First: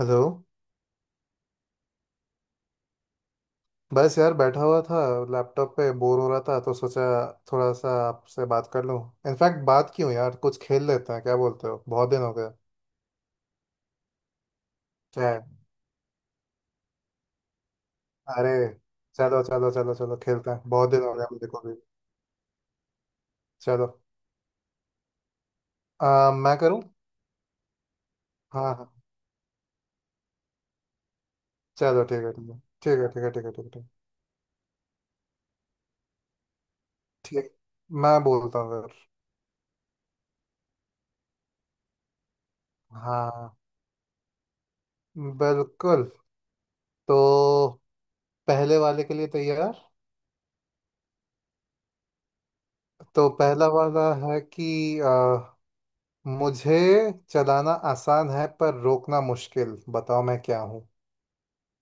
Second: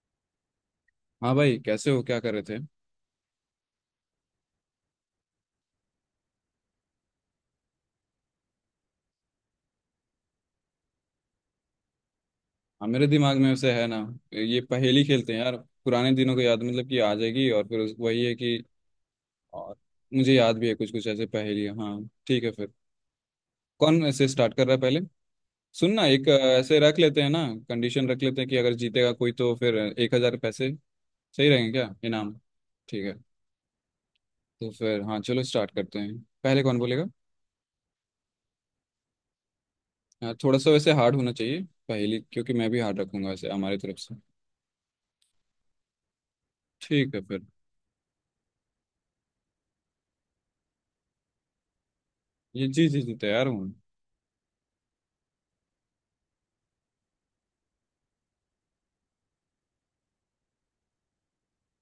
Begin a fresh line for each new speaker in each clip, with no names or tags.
Hello.
हाँ भाई, कैसे हो? क्या कर रहे थे?
बस यार बैठा हुआ था। लैपटॉप पे बोर हो रहा था तो सोचा थोड़ा सा आपसे बात कर लूं। इनफैक्ट बात क्यों यार, कुछ खेल लेते हैं, क्या बोलते हो? बहुत दिन हो गया।
हाँ, मेरे दिमाग में वैसे है ना, ये पहेली
क्या
खेलते हैं
है?
यार। पुराने दिनों को याद, मतलब कि आ जाएगी। और फिर वही है
अरे
कि।
चलो चलो
और
चलो चलो,
मुझे
खेलते
याद
हैं।
भी है
बहुत
कुछ
दिन
कुछ
हो
ऐसे
गया मुझे को
पहेली।
भी।
हाँ, ठीक है फिर।
चलो।
कौन ऐसे स्टार्ट कर रहा है पहले? सुनना एक
मैं
ऐसे
करूँ?
रख लेते हैं ना, कंडीशन रख लेते हैं कि
हाँ
अगर
हाँ,
जीतेगा कोई तो फिर 1000 पैसे सही रहेंगे? क्या
चलो ठीक है,
इनाम?
ठीक है, ठीक
ठीक
है,
है
ठीक है, ठीक है, ठीक है,
तो फिर। हाँ चलो, स्टार्ट करते हैं। पहले कौन बोलेगा?
ठीक है, ठीक, मैं बोलता हूँ फिर।
हाँ, थोड़ा सा वैसे हार्ड होना चाहिए पहेली, क्योंकि मैं भी हार्ड रखूंगा
हाँ,
वैसे हमारी तरफ से।
बिल्कुल।
ठीक है फिर।
तो पहले वाले के लिए तैयार?
ये जी जी जी,
तो
तैयार
पहला
हूँ।
वाला है कि मुझे, चलाना आसान है पर रोकना मुश्किल, बताओ मैं क्या हूँ?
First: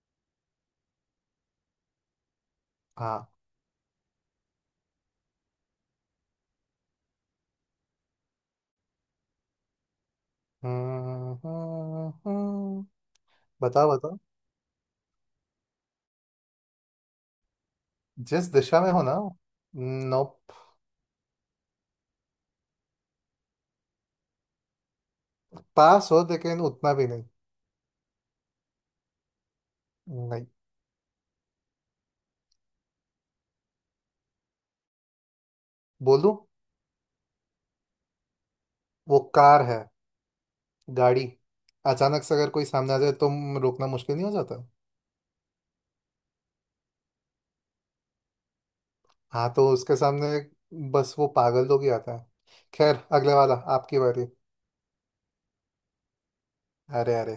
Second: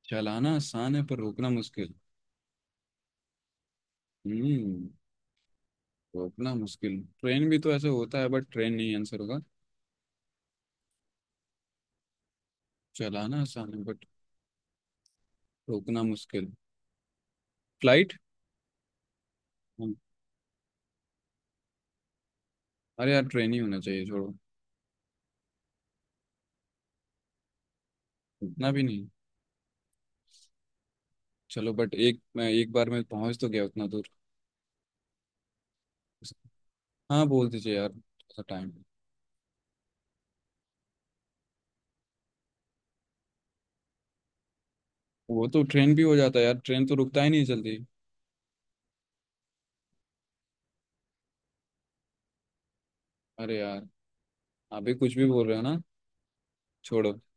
चलाना आसान है पर रोकना मुश्किल।
हाँ।
हम्म। रोकना मुश्किल? ट्रेन भी तो ऐसे होता है, बट ट्रेन नहीं आंसर होगा।
हम्म, हम्म, हम्म।
चलाना आसान है
बताओ
बट
बताओ।
रोकना मुश्किल। फ्लाइट?
जिस दिशा में हो ना। नो।
अरे यार, ट्रेन ही होना चाहिए, छोड़ो।
पास हो, लेकिन उतना भी नहीं।
इतना भी नहीं?
नहीं।
चलो, बट एक मैं एक बार में पहुंच तो गया उतना दूर।
बोलूं?
हाँ, बोल दीजिए यार, थोड़ा टाइम।
वो कार है, गाड़ी। अचानक से अगर कोई सामने आ जाए तो रोकना मुश्किल नहीं हो जाता?
वो तो ट्रेन भी हो जाता है यार, ट्रेन तो रुकता ही नहीं जल्दी।
हाँ तो उसके सामने बस वो पागल लोग ही आता है। खैर, अगले वाला,
अरे यार,
आपकी बारी।
आप भी कुछ भी बोल रहे हो ना, छोड़ो।
अरे अरे।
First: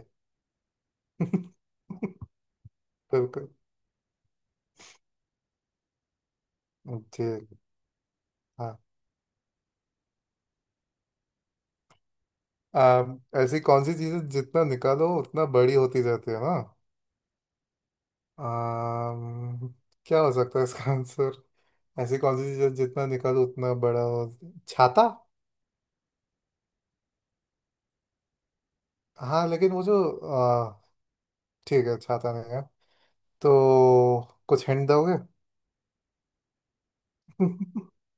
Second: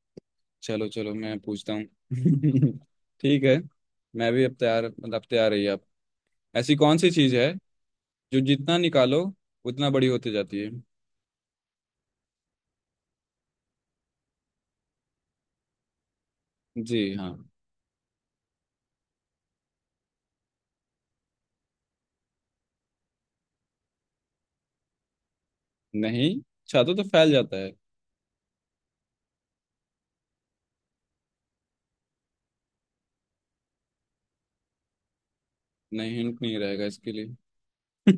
चलो चलो, मैं पूछता हूँ। ठीक
बिल्कुल।
है। मैं भी अब तैयार, मतलब अब तैयार रही आप। ऐसी कौन सी चीज है
जी।
जो
हाँ।
जितना निकालो उतना बड़ी होती जाती है?
ऐसी कौन सी चीजें जितना निकालो उतना बड़ी होती जाती है ना?
जी हाँ।
आम, क्या हो सकता है इसका आंसर? ऐसी कौन सी चीजें जितना निकालो उतना बड़ा हो? छाता?
नहीं, छातु तो फैल जाता है।
हाँ लेकिन वो जो आ, ठीक है, छाता नहीं है तो कुछ हिंट दोगे?
नहीं, हिंट नहीं रहेगा इसके लिए।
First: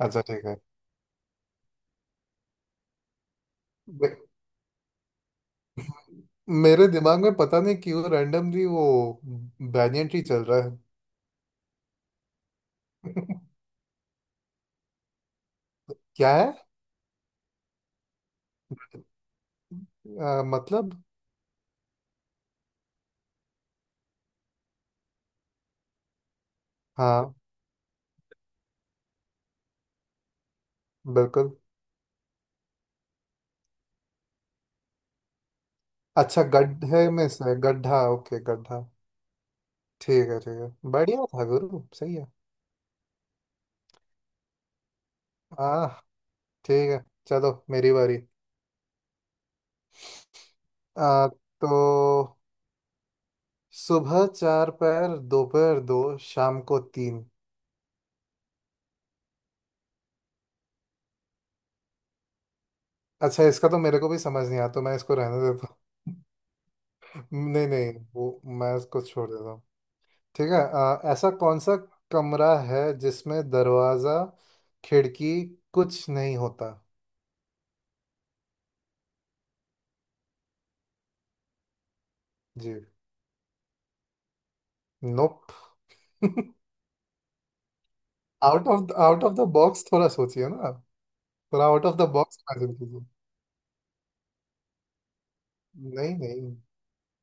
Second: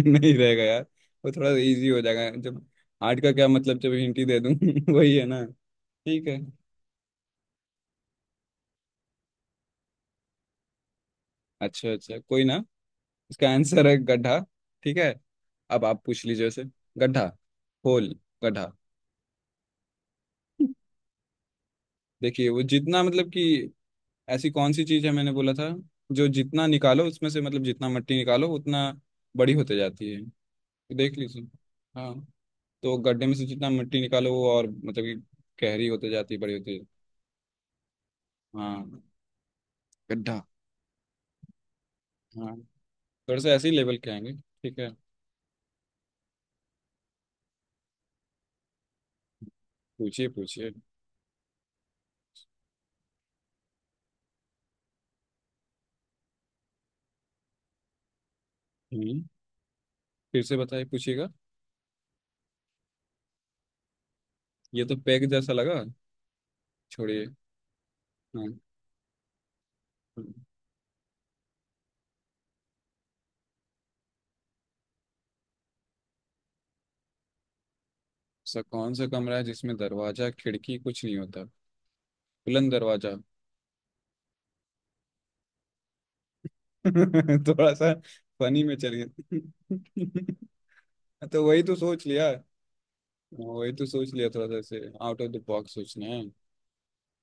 अच्छा
नहीं
ठीक है।
रहेगा यार। वो थोड़ा इजी हो जाएगा जब आर्ट का क्या मतलब जब
मे-
हिंट ही दे दूं? वही है ना। ठीक है।
मेरे दिमाग में पता नहीं क्यों रैंडमली वो बैंyan ट्री चल रहा है।
अच्छा अच्छा, कोई ना। इसका आंसर है गड्ढा। ठीक है, अब आप पूछ
क्या
लीजिए
है?
उसे। गड्ढा। होल। गड्ढा।
मतलब।
देखिए वो जितना, मतलब कि ऐसी कौन सी चीज है मैंने बोला था जो जितना निकालो उसमें
हाँ,
से, मतलब जितना मट्टी निकालो उतना बड़ी होते जाती है। देख ली उसने।
बिल्कुल।
हाँ, तो गड्ढे में से जितना मिट्टी निकालो वो और, मतलब कि गहरी होते जाती है,
अच्छा,
बड़ी होती है।
गड्ढे में से गड्ढा। ओके गड्ढा।
हाँ।
ठीक है
गड्ढा।
ठीक है, बढ़िया था गुरु, सही है।
हाँ। थोड़ा सा ऐसे ही लेवल के आएंगे, ठीक है।
हाँ ठीक है। चलो, मेरी बारी।
पूछिए पूछिए।
आ, तो सुबह चार पैर, दोपहर दो, शाम को तीन।
हम्म। फिर से बताइए, पूछिएगा।
अच्छा इसका तो मेरे को भी समझ नहीं आता, तो
ये
मैं
तो
इसको
पैग
रहने
जैसा
देता
लगा,
हूँ।
छोड़िए।
नहीं नहीं, वो
हाँ,
मैं इसको छोड़ देता हूँ। ठीक है। ऐसा कौन सा कमरा है जिसमें दरवाजा खिड़की कुछ नहीं होता?
सा कौन सा कमरा है जिसमें दरवाजा खिड़की कुछ नहीं होता? बुलंद
जी,
दरवाजा?
नोप।
थोड़ा सा फनी में चलिए।
आउट ऑफ द बॉक्स थोड़ा सोचिए ना आप।
तो वही
थोड़ा
तो
आउट ऑफ
सोच
द
लिया
बॉक्स
हाँ।
इमेजिन कीजिए।
वही तो सोच लिया, थोड़ा सा ऐसे आउट ऑफ द बॉक्स सोचना
नहीं
है।
नहीं।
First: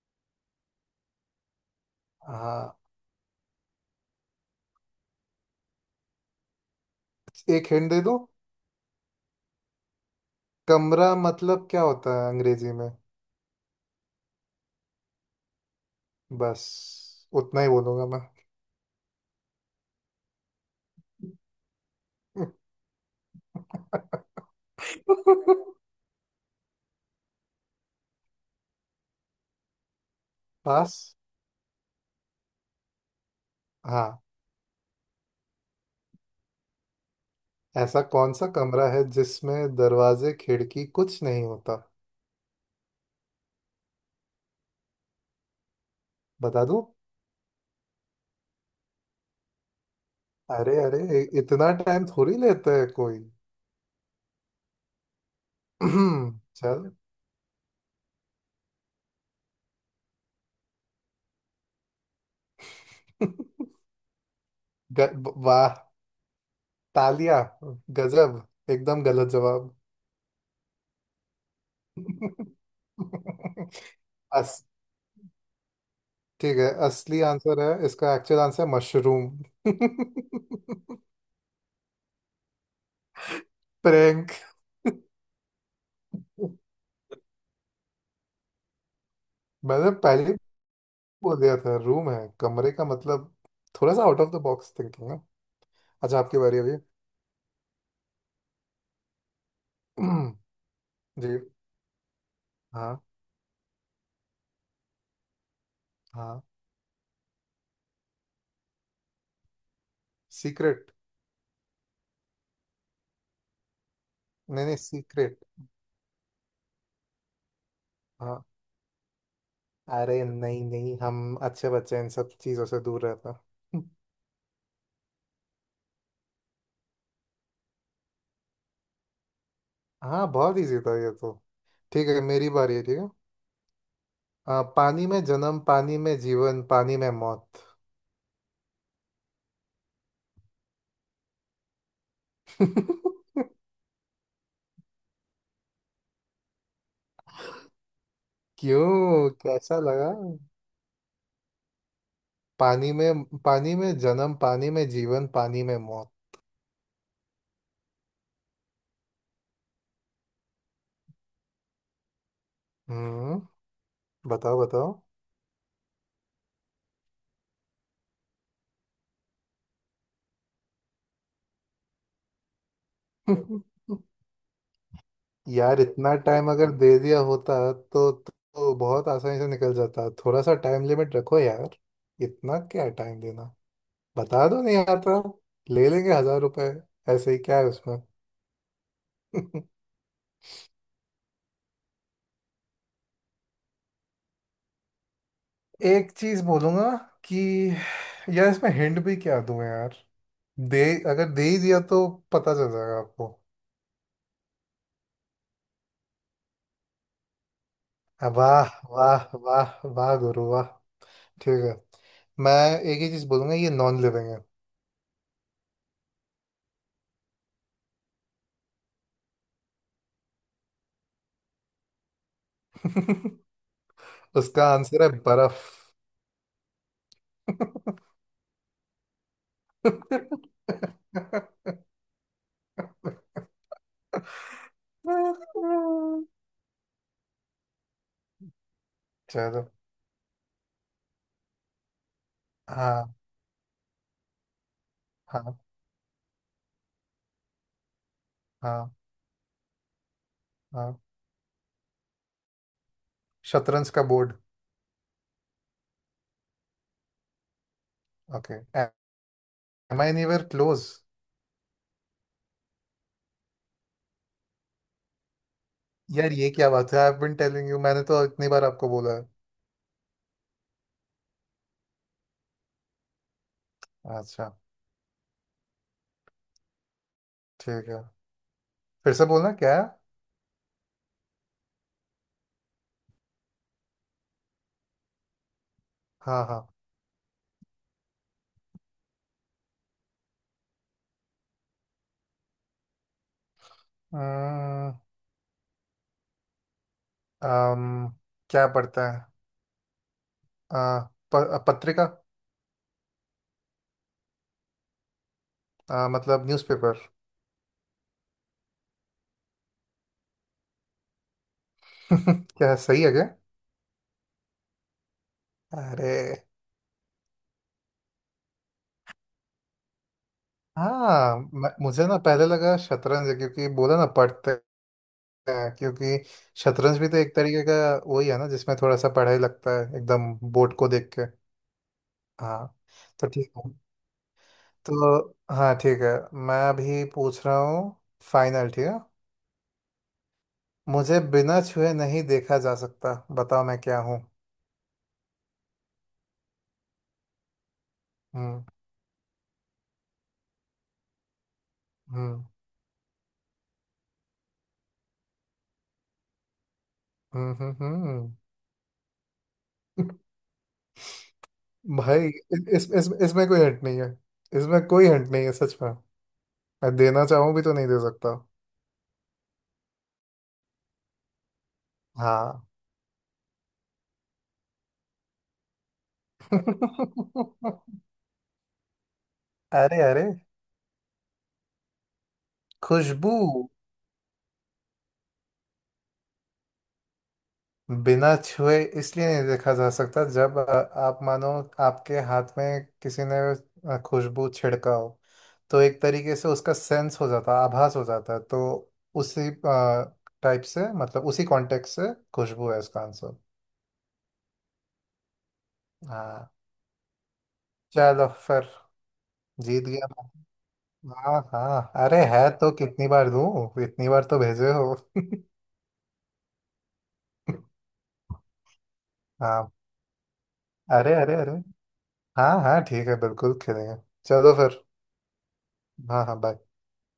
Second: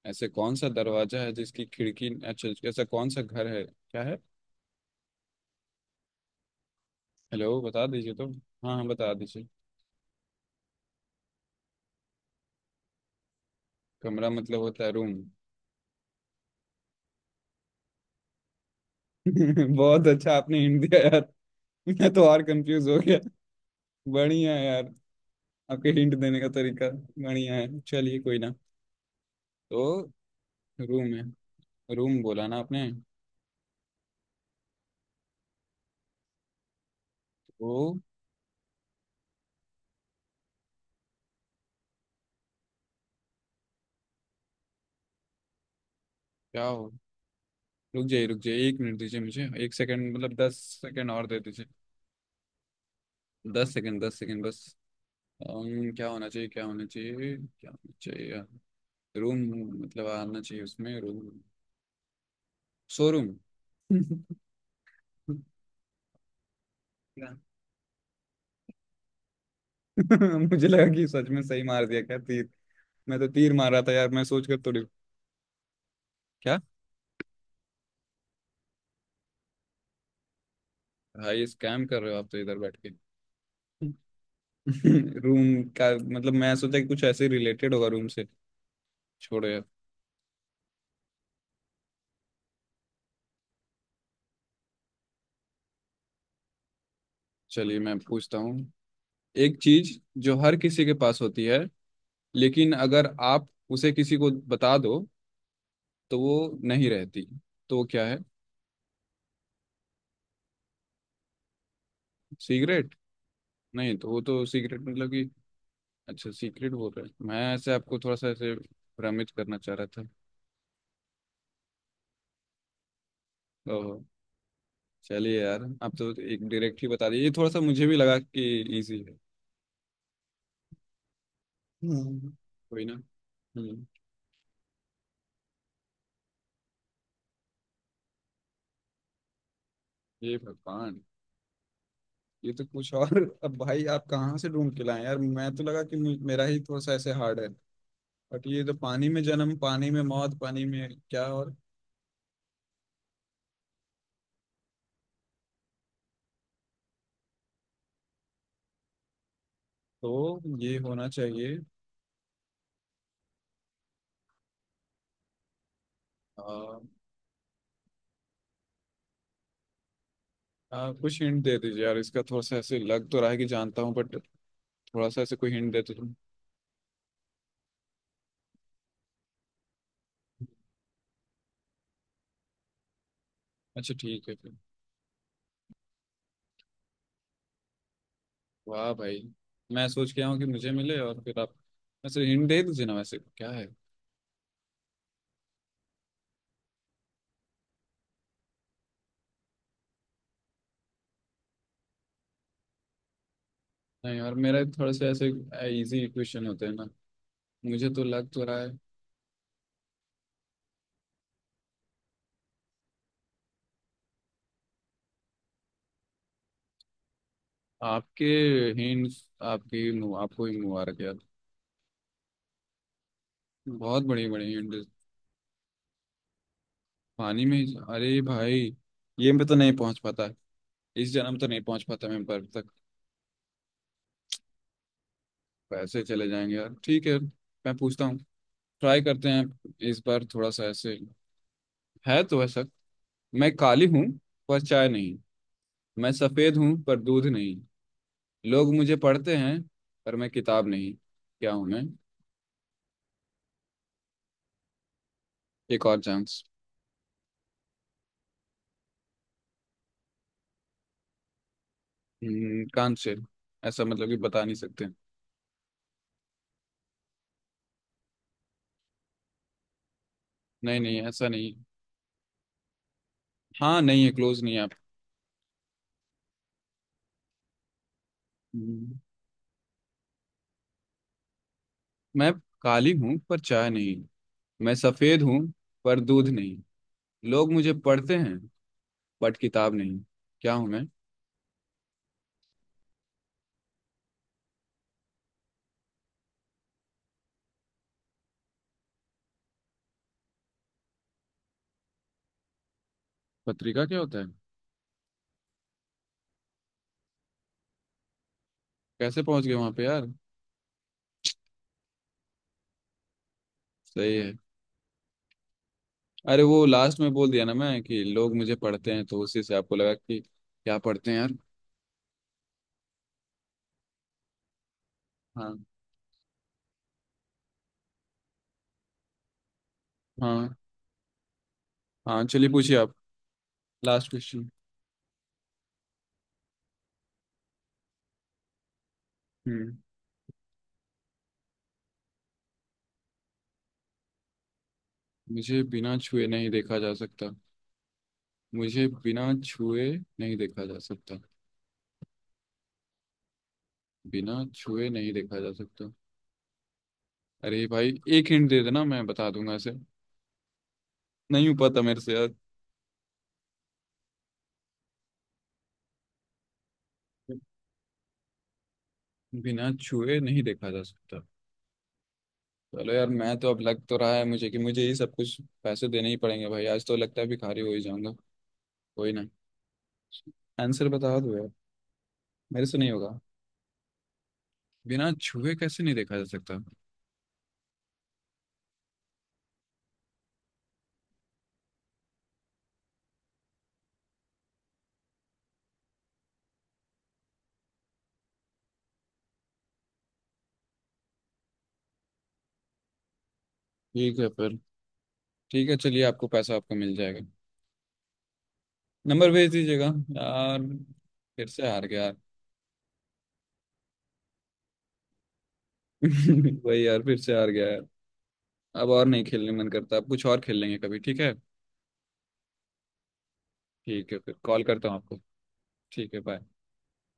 ऐसे कौन सा दरवाजा है जिसकी खिड़की? अच्छा,
हाँ,
ऐसा कौन सा घर है? क्या है? हेलो,
एक
बता
हिंट दे
दीजिए
दो।
तो। हाँ हाँ, बता दीजिए।
कमरा मतलब क्या होता है अंग्रेजी में?
कमरा मतलब होता है रूम।
बस उतना ही बोलूंगा मैं।
बहुत अच्छा आपने हिंट दिया यार। मैं तो और कंफ्यूज हो गया। बढ़िया है यार। आपके हिंट देने का तरीका बढ़िया है, चलिए कोई ना। तो
पास।
रूम है। रूम बोला ना आपने।
हाँ,
तो
ऐसा कौन सा कमरा है जिसमें दरवाजे खिड़की कुछ नहीं होता?
क्या
बता दूं?
हो? रुक जाइए रुक जाइए, एक मिनट दीजिए मुझे। एक सेकंड, मतलब दस
अरे अरे,
सेकंड और दे दीजिए।
इतना टाइम थोड़ी लेता है कोई।
10 सेकंड 10 सेकंड बस। क्या होना चाहिए, क्या होना
चल।
चाहिए, क्या होना चाहिए? रूम मतलब आना चाहिए उसमें रूम। शोरूम।
वाह! तालिया, गजब! एकदम गलत जवाब।
मुझे लगा कि सच में सही मार दिया क्या तीर। मैं तो तीर मार रहा था यार, मैं सोच कर
बस,
थोड़ी।
ठीक
क्या?
है। असली आंसर है इसका, एक्चुअल आंसर है मशरूम।
भाई स्कैम कर रहे हो आप तो इधर बैठ के।
प्रैंक।
रूम का मतलब, मैं सोचा कि कुछ ऐसे रिलेटेड होगा रूम से। छोड़ो यार।
मैंने पहले ही बोल दिया था रूम है कमरे का मतलब, थोड़ा सा out of the box thinking है। अच्छा, आपकी बारी अभी।
चलिए मैं पूछता हूँ। एक चीज जो हर किसी के पास
जी।
होती है, लेकिन
हाँ।
अगर आप उसे किसी को बता दो तो वो
हाँ,
नहीं रहती, तो वो क्या है?
सीक्रेट।
सिगरेट? नहीं, तो वो तो
नहीं नहीं,
सिगरेट मतलब कि
सीक्रेट।
अच्छा सीक्रेट बोल रहे हैं, मैं ऐसे आपको थोड़ा सा
हाँ।
ऐसे भ्रमित करना चाह रहा था।
अरे नहीं नहीं, हम अच्छे बच्चे हैं, इन सब चीज़ों से दूर रहता।
ओह, चलिए यार, आप तो एक डायरेक्ट ही बता दिए। ये थोड़ा सा मुझे भी लगा कि इजी है।
हाँ बहुत इजी था ये तो। ठीक है,
हम्म।
मेरी बारी है,
कोई ना।
ठीक है।
हम्म।
पानी में जन्म, पानी में जीवन, पानी में मौत।
ये भगवान। ये तो कुछ और। अब भाई, आप कहाँ से ढूंढ के लाए यार? मैं तो लगा कि मेरा ही थोड़ा सा ऐसे हार्ड है। बट ये तो पानी में
क्यों,
जन्म,
कैसा
पानी में
लगा?
मौत, पानी में क्या और?
पानी में जन्म, पानी में जीवन, पानी में मौत।
तो ये होना चाहिए।
हम्म, बताओ बताओ।
आ, आ, कुछ हिंट दे दीजिए यार इसका। थोड़ा सा ऐसे लग तो रहा है कि जानता हूँ, बट थोड़ा सा ऐसे कोई हिंट
यार
दे दीजिए।
इतना टाइम अगर दे दिया होता तो बहुत आसानी से निकल जाता। थोड़ा सा टाइम लिमिट रखो यार, इतना क्या टाइम देना?
अच्छा ठीक है
बता
फिर।
दो नहीं आता, ले लेंगे 1000 रुपए ऐसे ही, क्या है उसमें?
वाह भाई, मैं सोच के आया हूँ कि मुझे मिले और फिर आप। वैसे हिंट दे दीजिए ना, वैसे क्या है?
एक चीज बोलूंगा कि यार, इसमें हिंट भी क्या दूं यार? दे अगर दे ही दिया तो पता चल जाएगा आपको।
नहीं, और मेरा थोड़े से ऐसे इजी क्वेश्चन होते हैं ना, मुझे तो लग तो रहा
वाह
है।
वाह वाह वाह गुरु, वाह! ठीक है। मैं एक ही चीज बोलूंगा, ये नॉन लिविंग है।
आपके हिंट, आपकी आपको ही मुबारक यार। बहुत बड़ी बड़ी
उसका
हिंट।
आंसर है बर्फ।
पानी में अरे भाई, ये मैं तो नहीं पहुंच पाता। इस जन्म तो नहीं पहुंच पाता मैं बर्फ तक। पैसे चले जाएंगे यार। ठीक है, मैं पूछता हूँ, ट्राई करते हैं।
चलो।
इस बार थोड़ा सा ऐसे है तो वैसा।
हाँ।
मैं काली हूँ पर चाय नहीं।
हाँ।
मैं सफेद हूँ पर दूध नहीं। लोग
हाँ।
मुझे पढ़ते हैं पर मैं किताब नहीं।
हाँ,
क्या हूँ मैं?
शतरंज का बोर्ड।
एक और chance.
Okay, am I anywhere close?
कान से? ऐसा मतलब कि बता नहीं सकते।
यार ये क्या बात है, I have been telling you, मैंने तो इतनी बार आपको बोला है।
नहीं नहीं, ऐसा नहीं। हाँ, नहीं है, क्लोज
अच्छा
नहीं है आप।
ठीक है।
हम्म,
फिर से बोलना क्या है?
मैं काली हूँ पर चाय नहीं। मैं सफेद हूँ पर दूध
हाँ
नहीं।
हाँ।
लोग मुझे पढ़ते हैं बट किताब नहीं। क्या हूँ मैं?
अम्म, अम्म, क्या पड़ता है? आ, पत्रिका।
पत्रिका क्या होता है?
मतलब न्यूज़पेपर।
कैसे पहुंच गए वहां पे यार!
क्या, सही है क्या?
सही है।
अरे!
अरे वो लास्ट में बोल दिया ना मैं कि लोग मुझे पढ़ते हैं, तो उसी से आपको लगा कि क्या पढ़ते हैं यार।
हाँ, मुझे ना पहले लगा शतरंज है क्योंकि बोला ना पढ़ते
हाँ।
हैं क्योंकि शतरंज भी तो एक तरीके का वही है ना जिसमें थोड़ा सा पढ़ाई लगता है एकदम
हाँ
बोर्ड को देख के।
हाँ, चलिए
हाँ,
पूछिए आप।
तो ठीक है।
Last question.
तो हाँ ठीक है, मैं अभी पूछ रहा हूँ, फाइनल, ठीक है।
हम्म।
मुझे बिना छुए नहीं देखा जा सकता, बताओ मैं क्या हूँ?
मुझे बिना छुए नहीं देखा जा सकता?
हम्म।
मुझे बिना छुए नहीं देखा जा सकता।
हम्म।
बिना छुए नहीं देखा जा सकता।
हम्म।
अरे
हम्म।
भाई, एक
हम्म।
हिंट दे देना, मैं बता दूंगा इसे। नहीं पता मेरे से
भाई,
यार।
इसमें कोई हट नहीं है। इसमें कोई हट नहीं है सच में, मैं देना चाहूं भी तो नहीं दे सकता।
बिना छुए नहीं देखा जा सकता।
हाँ।
चलो यार, मैं तो अब लग तो रहा है मुझे कि मुझे ये सब कुछ पैसे देने ही पड़ेंगे भाई। आज तो लगता है भिखारी हो ही जाऊंगा। कोई ना,
अरे अरे,
आंसर बता दो यार, मेरे से नहीं होगा।
खुशबू।
बिना छुए कैसे नहीं देखा जा सकता?
बिना छुए इसलिए नहीं देखा जा सकता जब आप मानो आपके हाथ में किसी ने खुशबू छिड़का हो। तो एक तरीके से उसका सेंस हो जाता है, आभास हो जाता है, तो उसी टाइप से, मतलब उसी कॉन्टेक्स्ट से खुशबू है इसका आंसर।
ठीक है फिर, ठीक है चलिए, आपको
हाँ,
पैसा आपका मिल जाएगा।
चलो फिर,
नंबर भेज
जीत
दीजिएगा।
गया।
यार,
हाँ
फिर से
हाँ,
हार गया यार।
अरे है तो, कितनी बार दूं? इतनी बार तो भेजे हो।
वही यार, फिर से हार गया यार। अब और नहीं खेलने मन
हाँ।
करता, अब कुछ और खेल लेंगे कभी,
अरे
ठीक
अरे
है।
अरे, हाँ हाँ, ठीक है बिल्कुल खेलेंगे।
ठीक है फिर,
चलो
कॉल
फिर।
करता हूँ आपको। ठीक है,
हाँ हाँ,
बाय।
बाय।